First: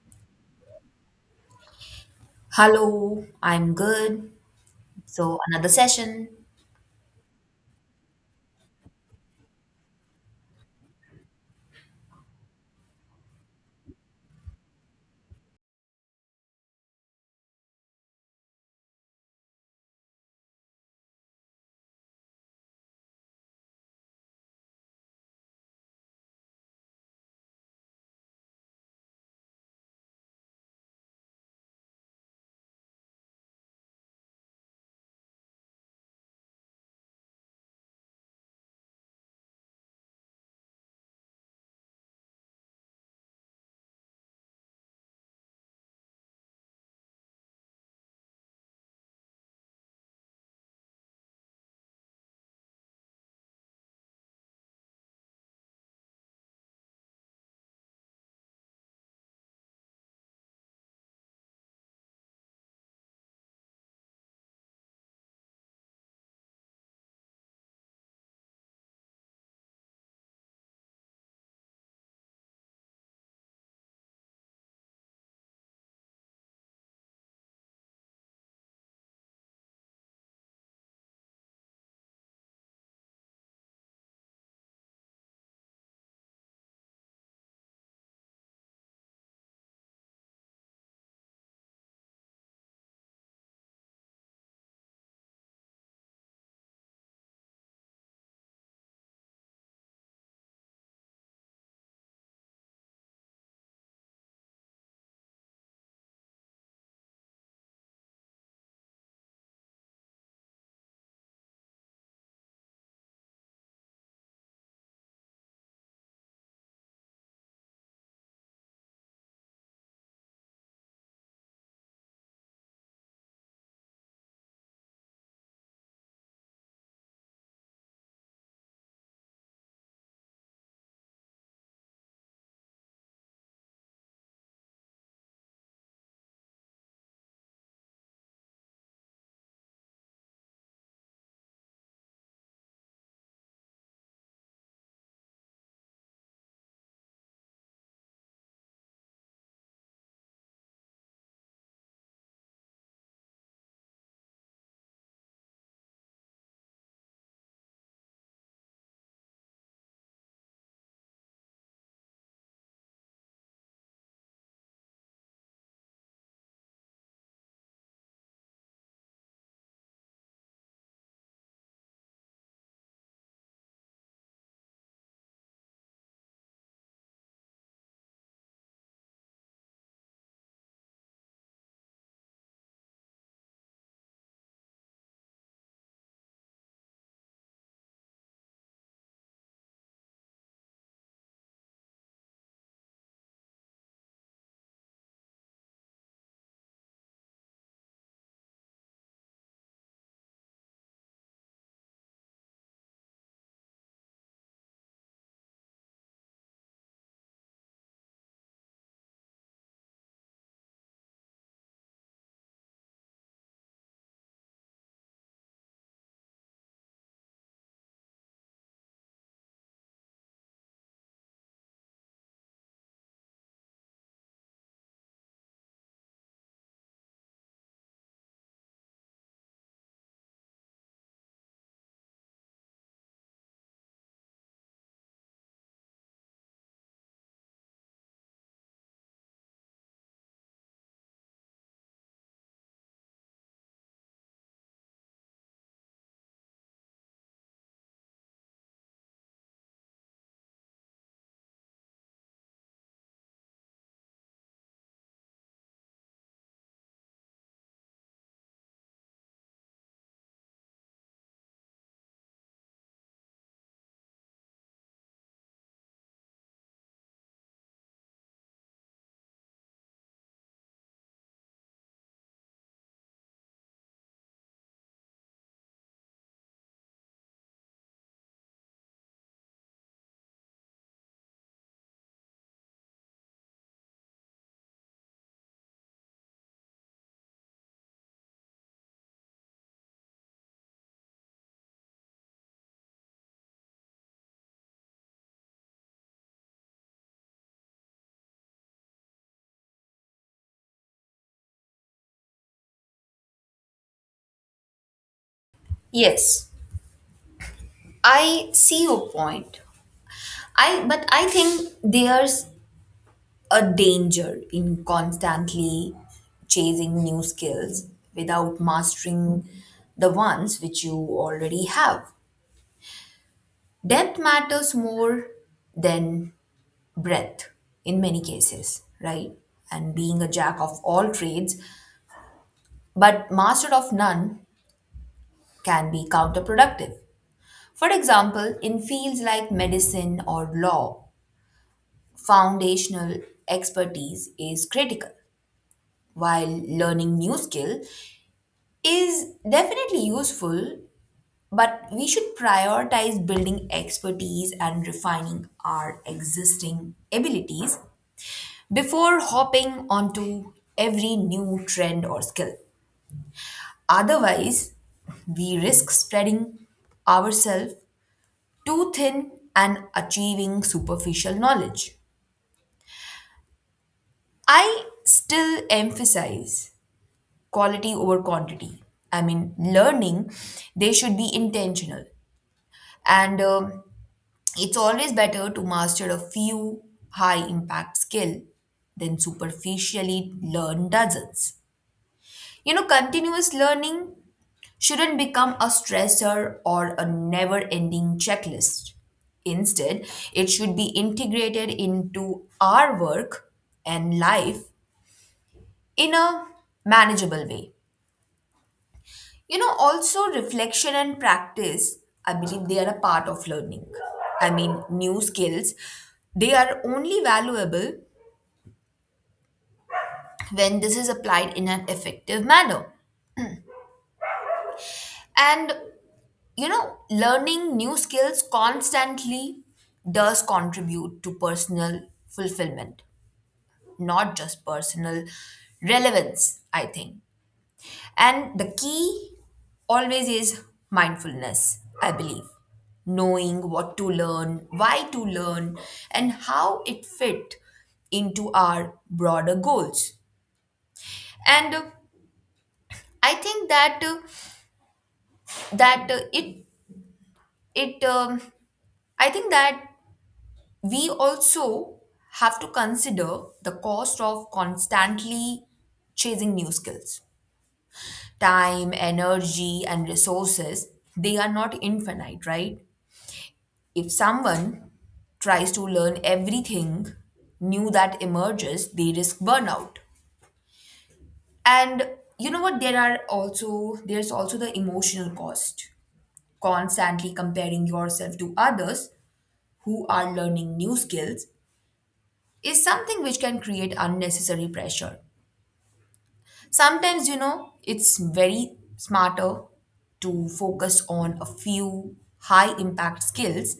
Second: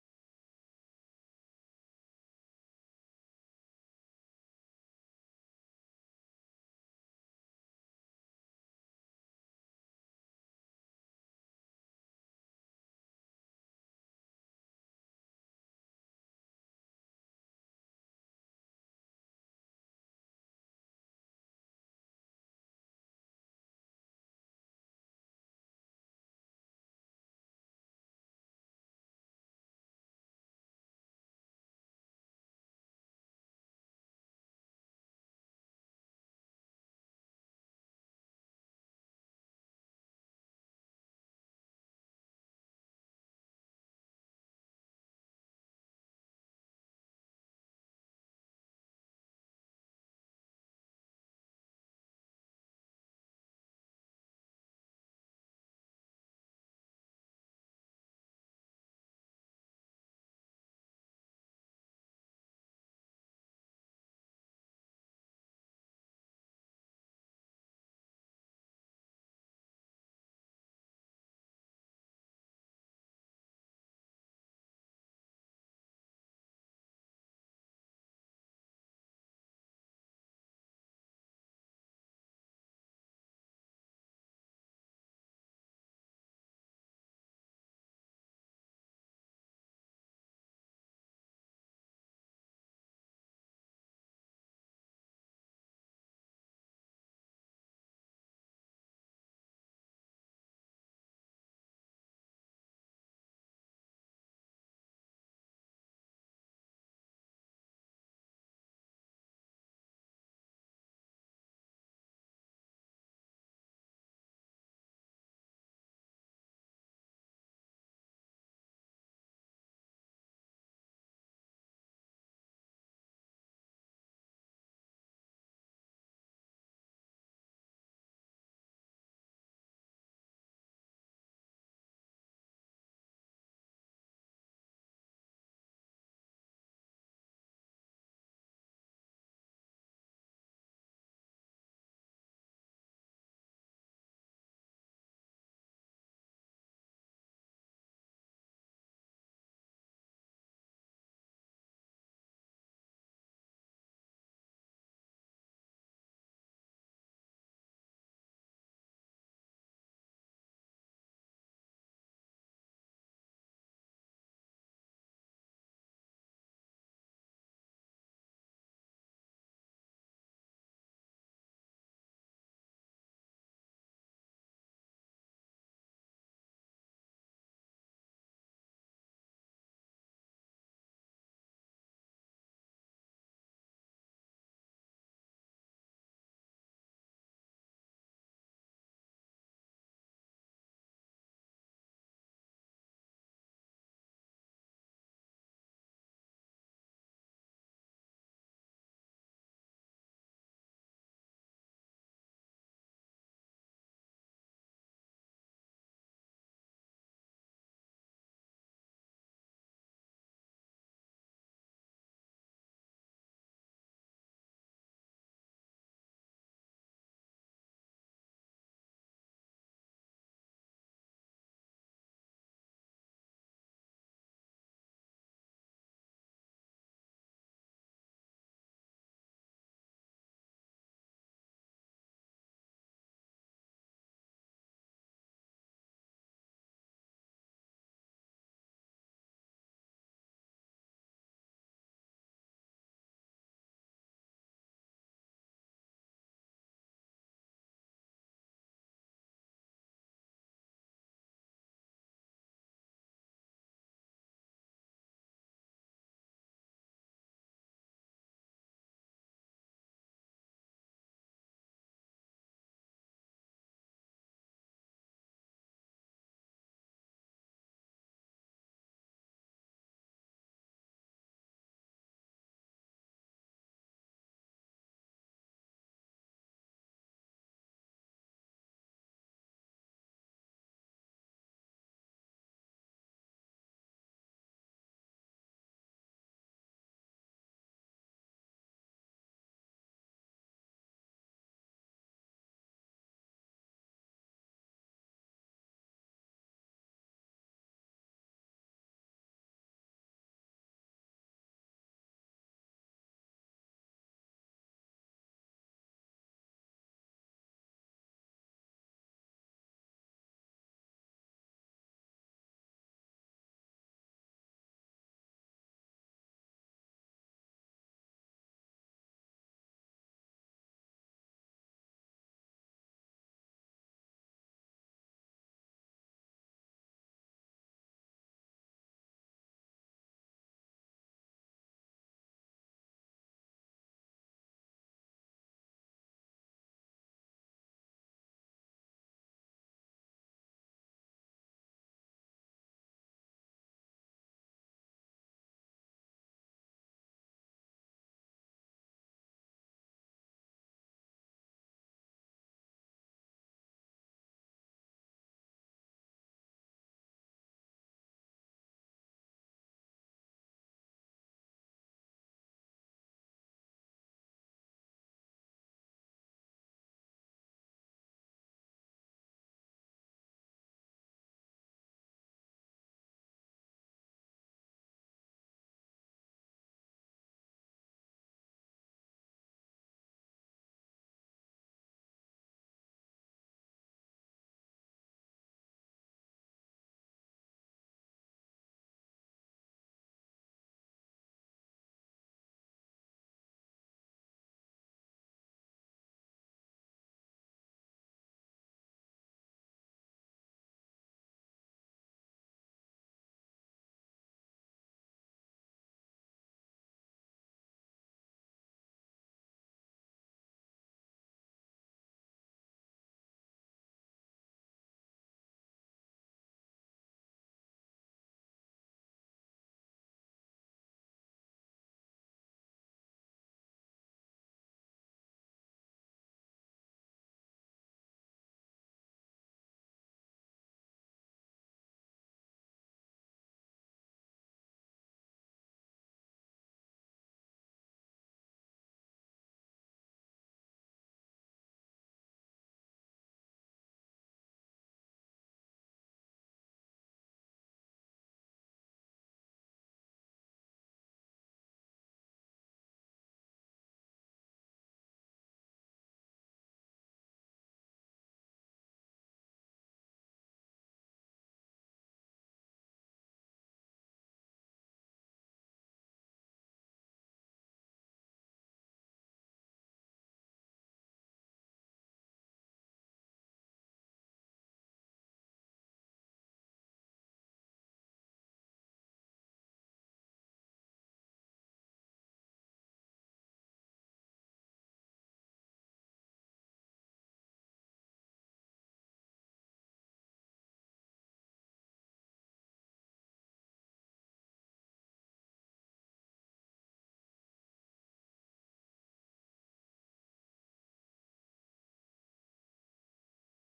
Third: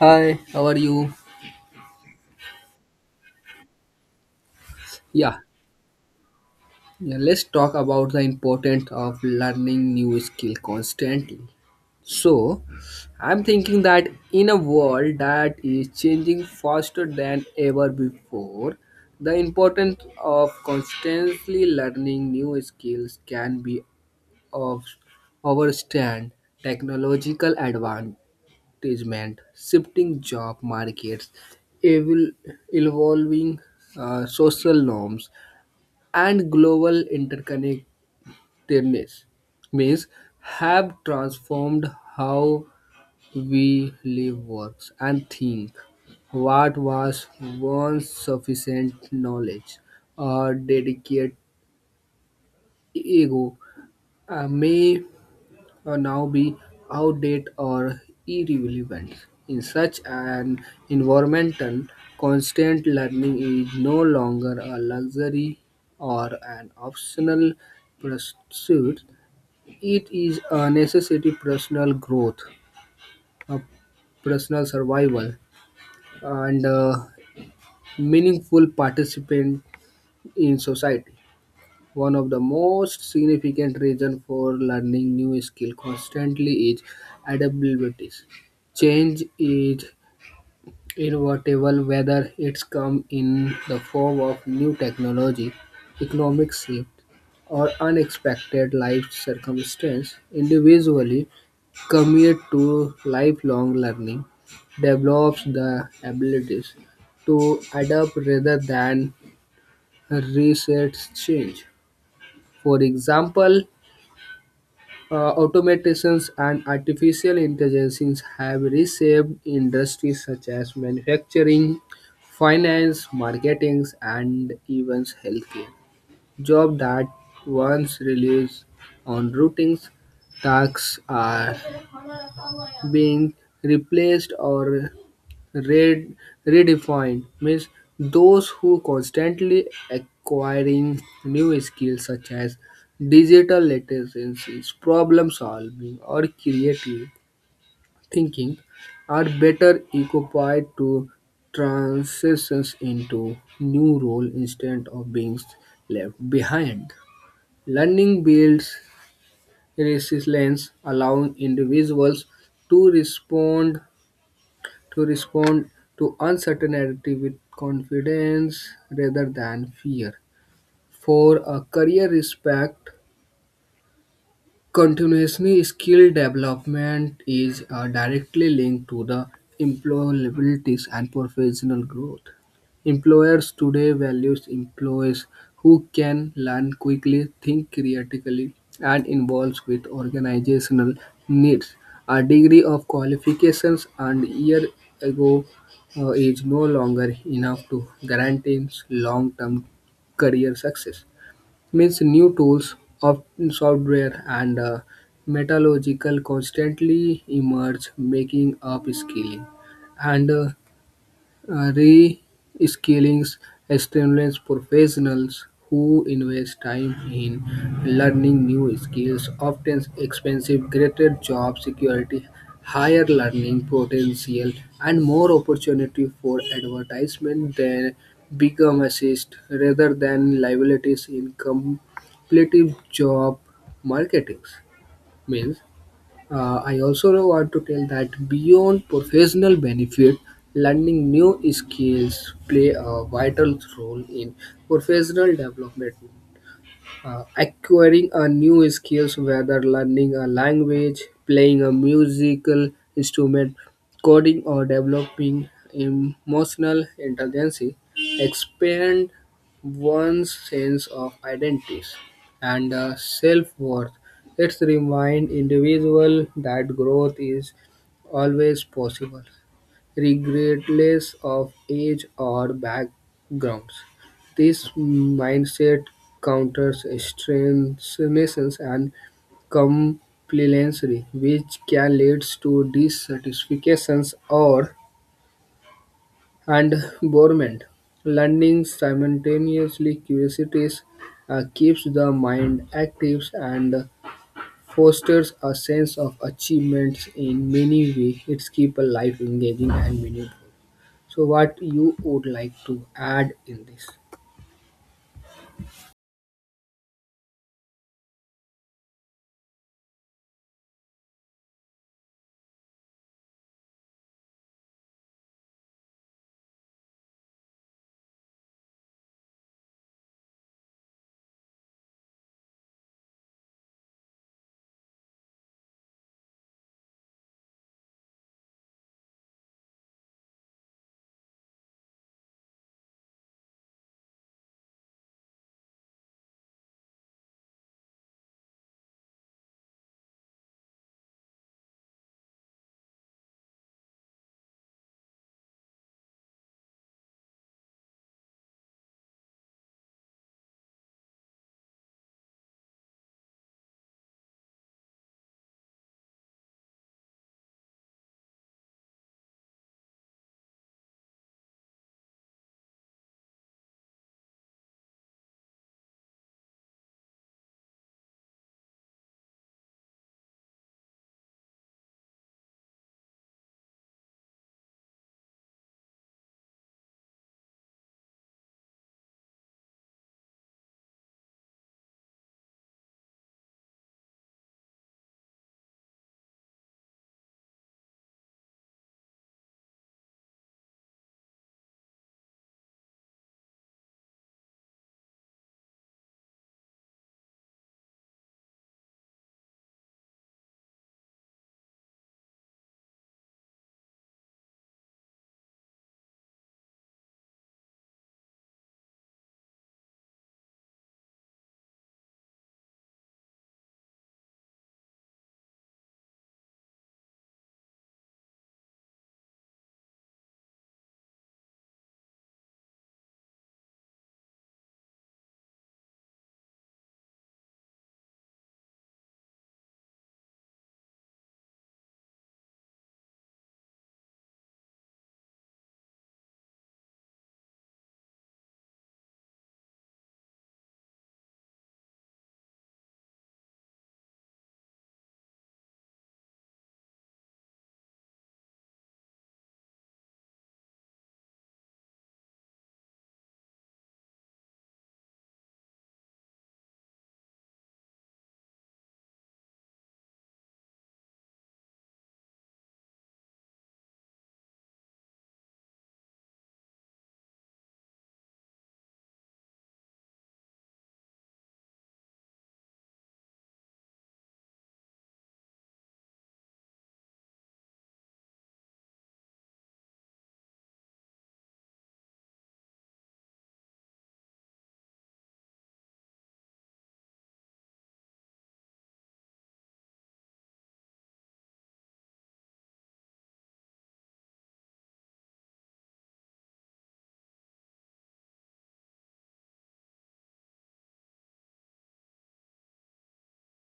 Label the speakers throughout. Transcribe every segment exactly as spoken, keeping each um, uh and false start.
Speaker 1: Hi, how are you?
Speaker 2: Hello, I'm good. So
Speaker 1: Yeah,
Speaker 2: another session.
Speaker 1: yeah, let's talk about the importance of learning new skill constantly. So, I'm thinking that in a world that is changing faster than ever before, the importance of constantly learning new skills can be of overstand technological advancement, shifting job markets, evol- evolving uh, social norms, and global interconnectedness means have transformed how we live works and think what was once sufficient knowledge or dedicated ego uh, may uh, now be outdated or irrelevant. In such an environment, constant learning is no longer a luxury or an optional pursuit. It is a necessary personal growth, a personal survival, and a meaningful participant in society. One of the most significant reasons for learning new skill constantly is adaptability. Change is inevitable whether it's come in the form of new technology, economic shift, or unexpected life circumstance. Individually commit to lifelong learning develops the abilities to adapt rather than resist change. For example, Uh, automations and artificial intelligence have reshaped industries such as manufacturing, finance, marketing, and even healthcare. Jobs that once relied on routines tasks are being replaced or Red, redefined means those who constantly acquiring new skills such as digital literacy, problem solving, or creative thinking are better equipped to transition into new role instead of being left behind. Learning builds resilience, allowing individuals to respond to respond to uncertainty with confidence rather than fear. For a career respect continuously, skill development is uh, directly linked to the employability and professional growth. Employers today values employees who can learn quickly, think critically, and involves with organizational needs. A degree of qualifications and year ago uh, is no longer enough to guarantee long-term career success means new tools of software and uh, metallurgical constantly emerge making upskilling and uh, uh, reskilling stimulates professionals who invest time in learning new skills, often expensive, greater job security, higher learning potential, and more opportunity for advertisement than become assist rather than liabilities in competitive job marketings. Means uh, I also want to tell that beyond professional benefit, learning new skills play a vital role in professional development uh, acquiring a new skills whether learning a language playing a musical instrument coding or developing emotional intelligence expand one's sense of identity and uh, self-worth it's remind individual that growth is always possible regardless of age or backgrounds. This mindset counters extremism and complacency, which can lead to dissatisfactions or and boredom. Learning simultaneously curiosities uh, keeps the mind active and fosters a sense of achievements in many ways. It keeps a life engaging and meaningful. So what you would like to add in this?
Speaker 2: Yes, I see your point. I But I think there's a danger in constantly chasing new skills without mastering the ones which you already have. Depth matters more than breadth in many cases, right? And being a jack of all trades but master of none can be counterproductive. For example, in fields like medicine or law, foundational expertise is critical, while learning new skill is definitely useful, but we should prioritize building expertise and refining our existing abilities before hopping onto every new trend or skill. Otherwise, we risk spreading ourselves too thin and achieving superficial knowledge. I still emphasize quality over quantity. I mean, learning, they should be intentional. And um, It's always better to master a few high impact skill than superficially learn dozens. You know, continuous learning shouldn't become a stressor or a never ending checklist. Instead, it should be integrated into our work and life in a manageable way. You know, also reflection and practice, I believe they are a part of learning. I mean, new skills, they are only valuable when this is applied in an effective manner. And, you know, learning new skills constantly does contribute to personal fulfillment, not just personal relevance, I think. And the key always is mindfulness, I believe. Knowing what to learn, why to learn, and how it fit into our broader goals. And uh, I think that uh, that uh, it it um, I think that we also have to consider the cost of constantly chasing new skills. Time, energy, and resources, they are not infinite, right? If someone tries to learn everything new that emerges, they risk burnout. And you know what? There are also there's also the emotional cost. Constantly comparing yourself to others who are learning new skills is something which can create unnecessary pressure. Sometimes, you know, it's very smarter to focus on a few high impact skills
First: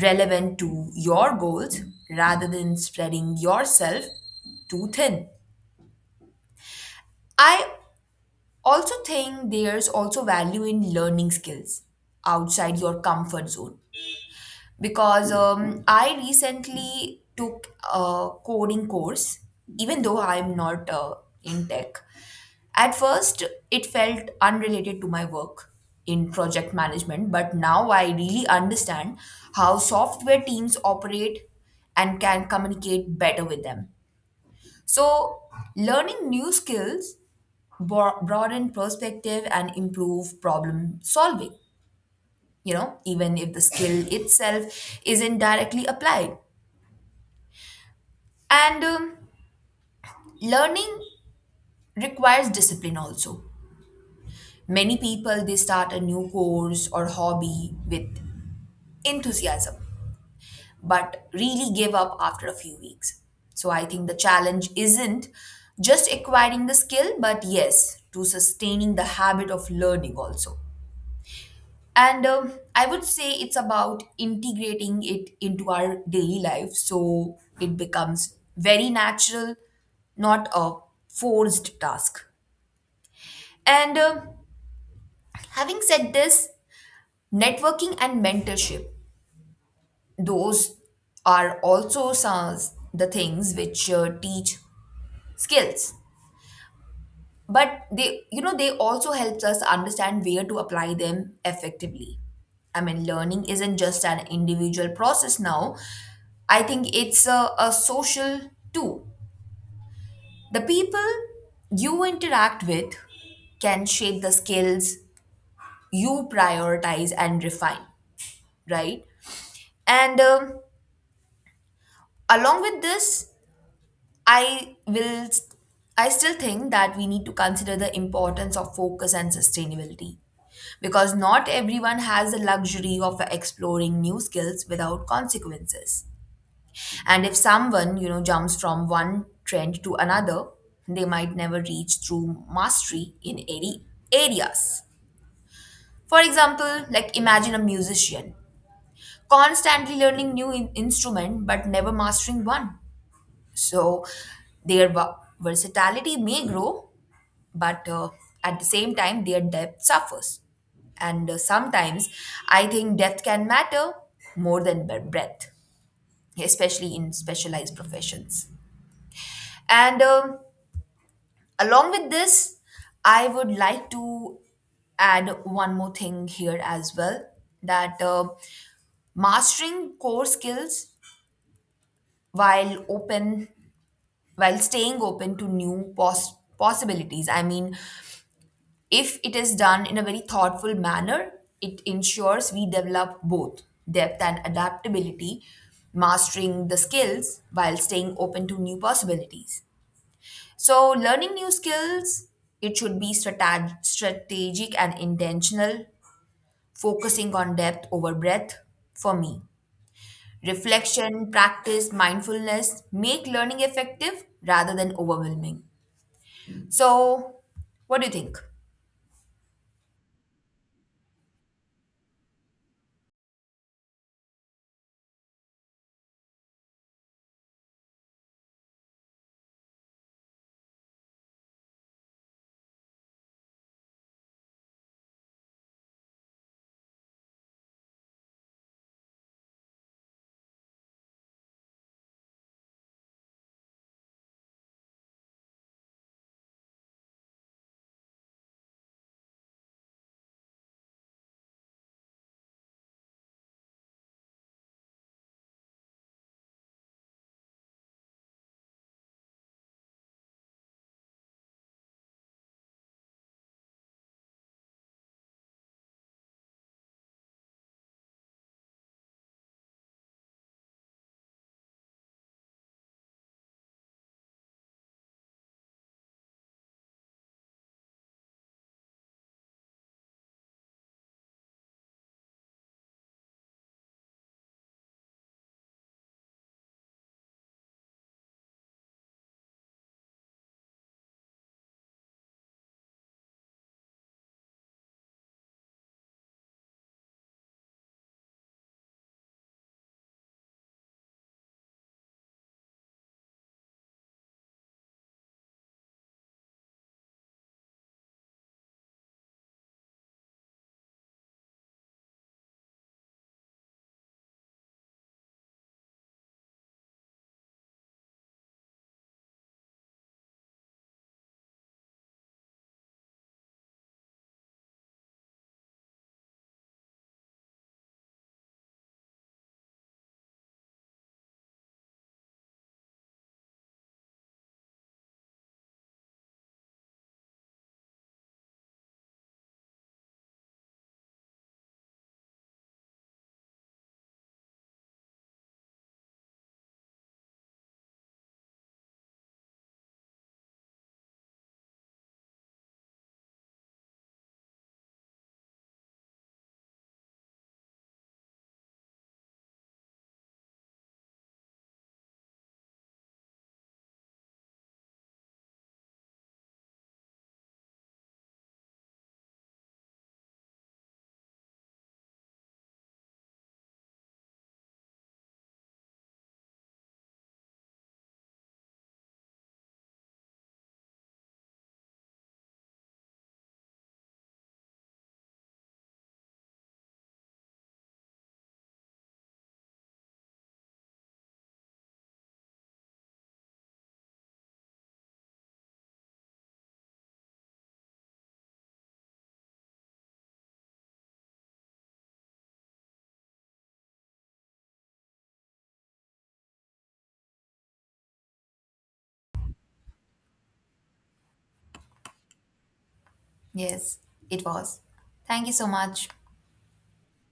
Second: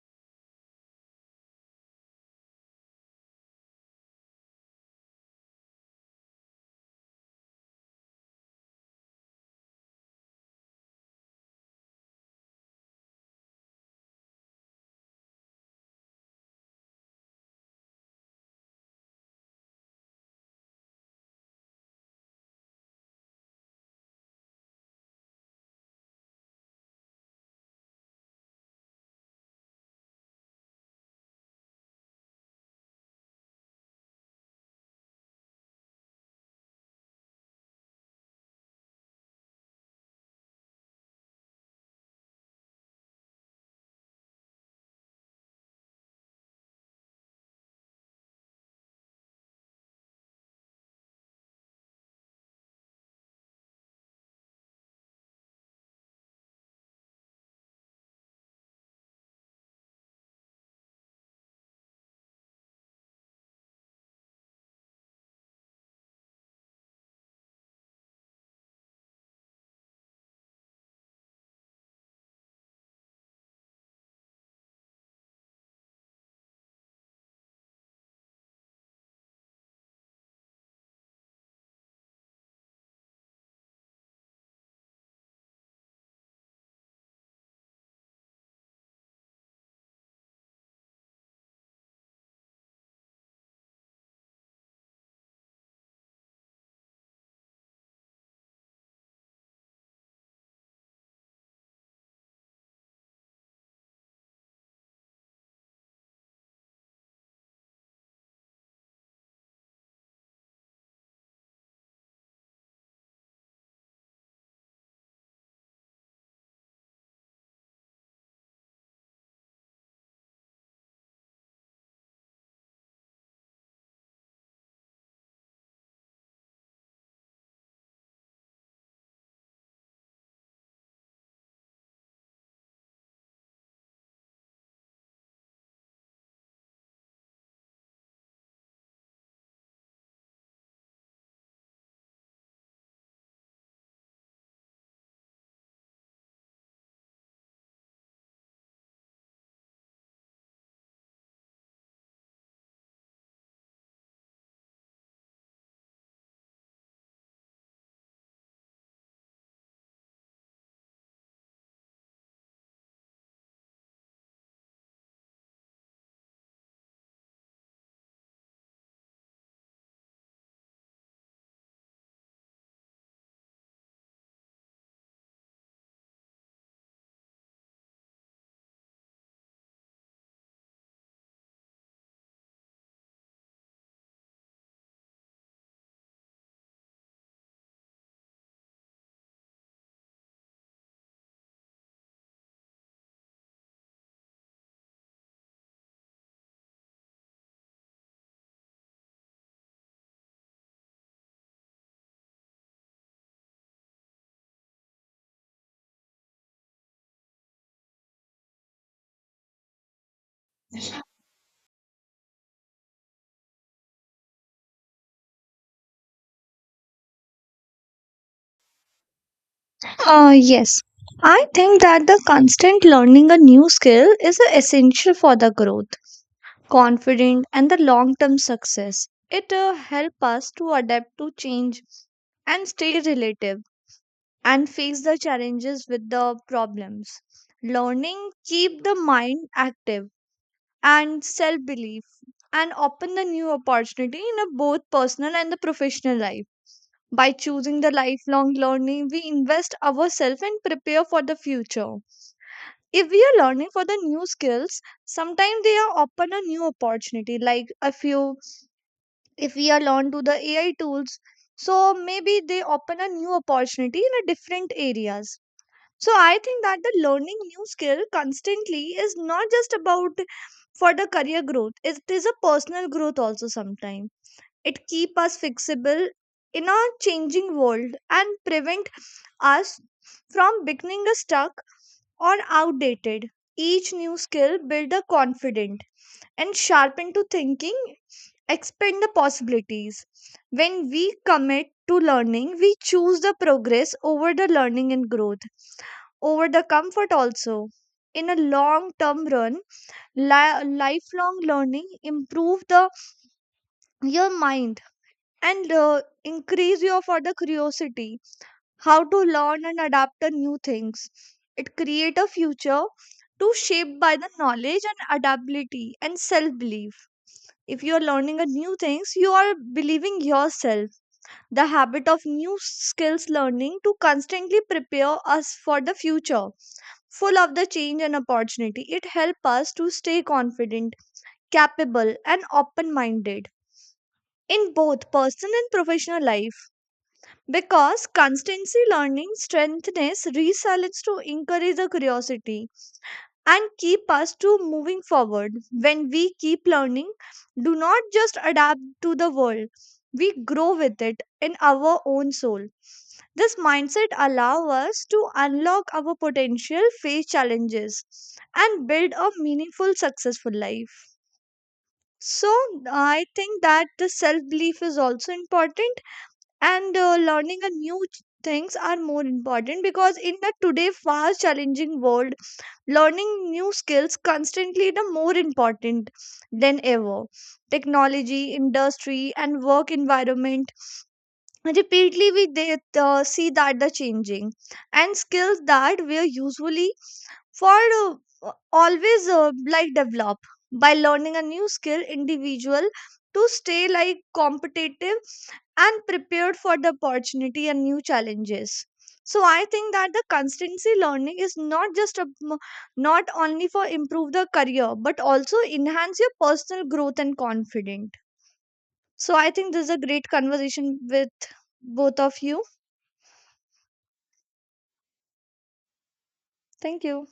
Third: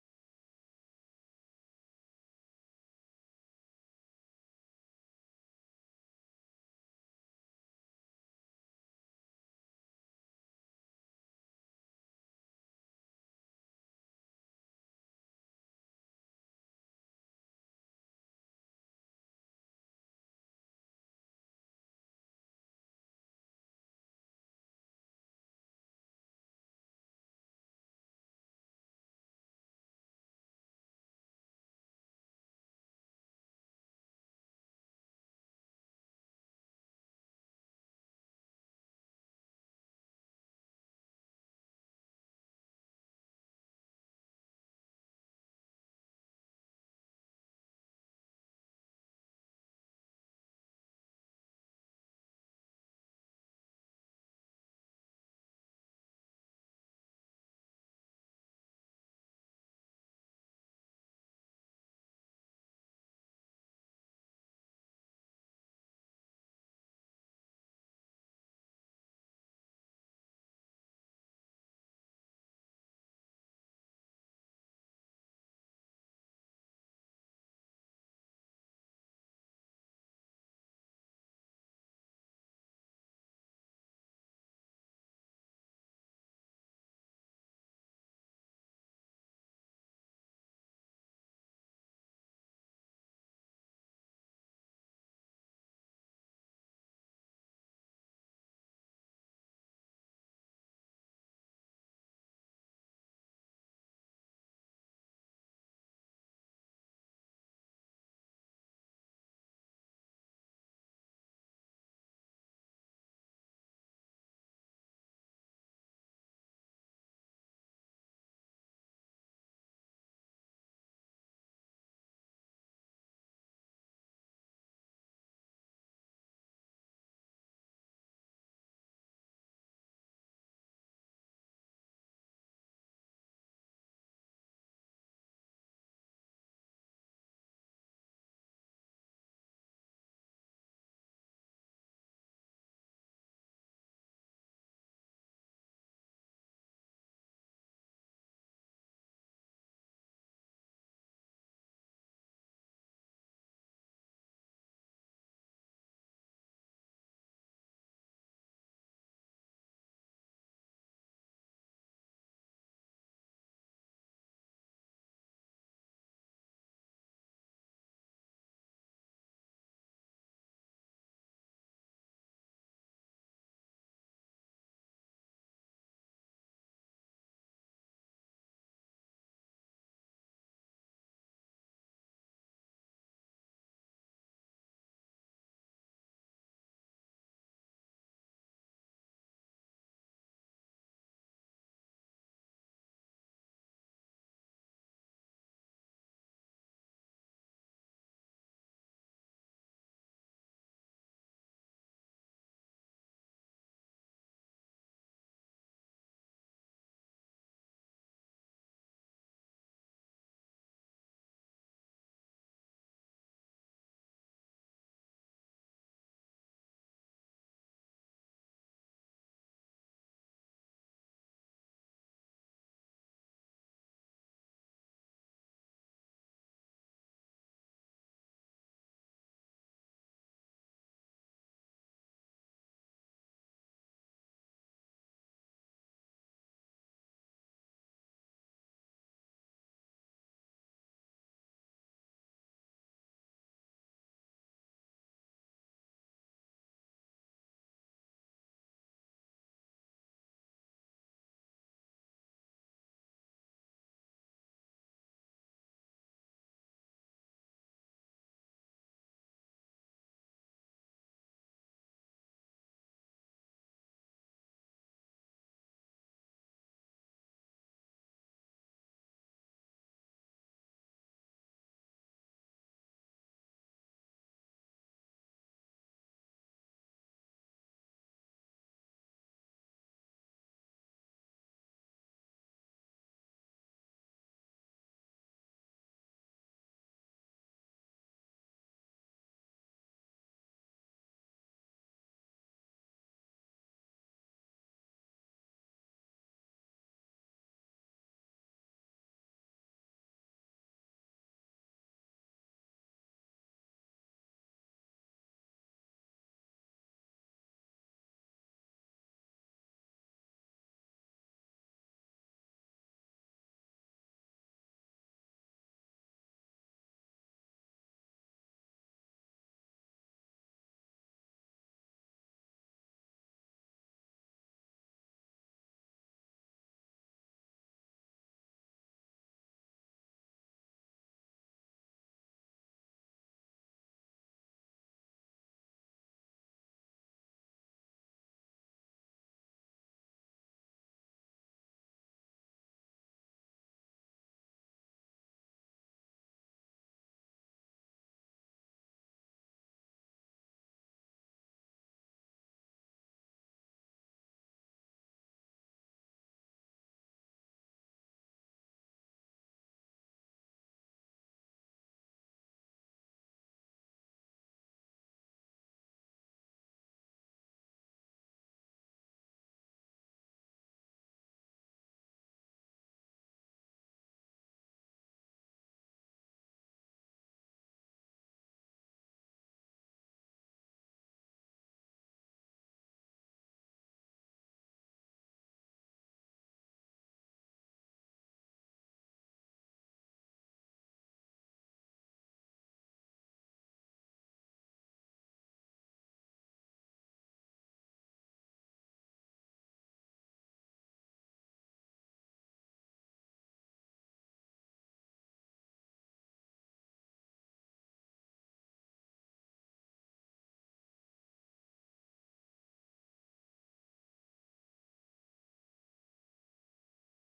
Speaker 2: relevant to your goals rather than spreading yourself too thin. I also think there's also value in learning skills outside your comfort zone because um, I recently took a coding course, even though I'm not uh, in tech. At first, it felt unrelated to my work in project management, but now I really understand how software teams operate and can communicate better with them. So, learning new skills bro- broaden perspective and improve problem solving, you know, even if the skill itself isn't directly applied. And um, Learning requires discipline also. Many people they start a new course or hobby with enthusiasm but really give up after a few weeks. So I think the challenge isn't just acquiring the skill but yes to sustaining the habit of learning also. And um, I would say it's about integrating it into our daily life so it becomes very natural, not a forced task. And uh, Having said this, networking and mentorship, those are also some the things which uh, teach skills, but they, you know, they also helps us understand where to apply them effectively. I mean, learning isn't just an individual process now. I think it's a, a social too. The people you interact with can shape the skills you prioritize and refine, right? And um, Along with this, I will I still think that we need to consider the importance of focus and sustainability because not everyone has the luxury of exploring new skills without consequences. And if someone, you know, jumps from one trend to another, they might never reach true mastery in any areas. For example, like imagine a musician constantly learning new in- instrument but never mastering one. So their va- versatility may grow, but uh, at the same time, their depth suffers. And uh, Sometimes I think depth can matter more than bre- breadth, especially in specialized professions. And um, Along with this, I would like to add one more thing here as well that uh, mastering core skills while open while staying open to new pos- possibilities. I mean, if it is done in a very thoughtful manner, it ensures we develop both depth and adaptability, mastering the skills while staying open to new possibilities. So, learning new skills, it should be strateg- strategic and intentional, focusing on depth over breadth for me. Reflection, practice, mindfulness make learning effective rather than overwhelming. So, what do you think?
Speaker 3: Uh, yes, I think that the constant learning a new skill is uh, essential for the growth, confidence, and the long term success. It uh, helps us to adapt to change and stay relative and face the challenges with the problems. Learning keep the mind active and self belief and open the new opportunity in a both personal and the professional life. By choosing the lifelong learning, we invest ourselves and prepare for the future. If we are learning for the new skills, sometimes they are open a new opportunity. Like a few, if we are learn to the A I tools, so maybe they open a new opportunity in a different areas. So I think that the learning new skill constantly is not just about for the career growth. It is a personal growth also sometimes. It keep us fixable in a changing world and prevent us from becoming stuck or outdated. Each new skill builds the confident and sharpen to thinking, expand the possibilities. When we commit to learning, we choose the progress over the learning and growth, over the comfort also. In a long term run, li- lifelong learning improve the your mind and uh, increase your for the curiosity how to learn and adapt to new things. It creates a future to shape by the knowledge and adaptability and self-belief. If you are learning a new things, you are believing yourself. The habit of new skills learning to constantly prepare us for the future, full of the change and opportunity. It helps us to stay confident, capable, and open-minded in both personal and professional life. Because constancy learning strengthens resilience to encourage the curiosity and keep us to moving forward. When we keep learning, do not just adapt to the world, we grow with it in our own soul. This mindset allows us to unlock our potential, face challenges, and build a meaningful, successful life. So, I think that the self belief is also important and uh, learning a new ch- things are more important because in the today fast challenging world learning new skills constantly the more important than ever technology industry and work environment repeatedly we they, uh, see that the changing and skills that were usually for uh, uh, always uh, like develop by learning a new skill individual to stay like competitive and prepared for the opportunity and new challenges. So I think that the constancy learning is not just a, not only for improve the career but also enhance your personal growth and confident. So I think this is a great conversation with both of you.
Speaker 2: Yes, it was. Thank you so much.
Speaker 3: Thank you.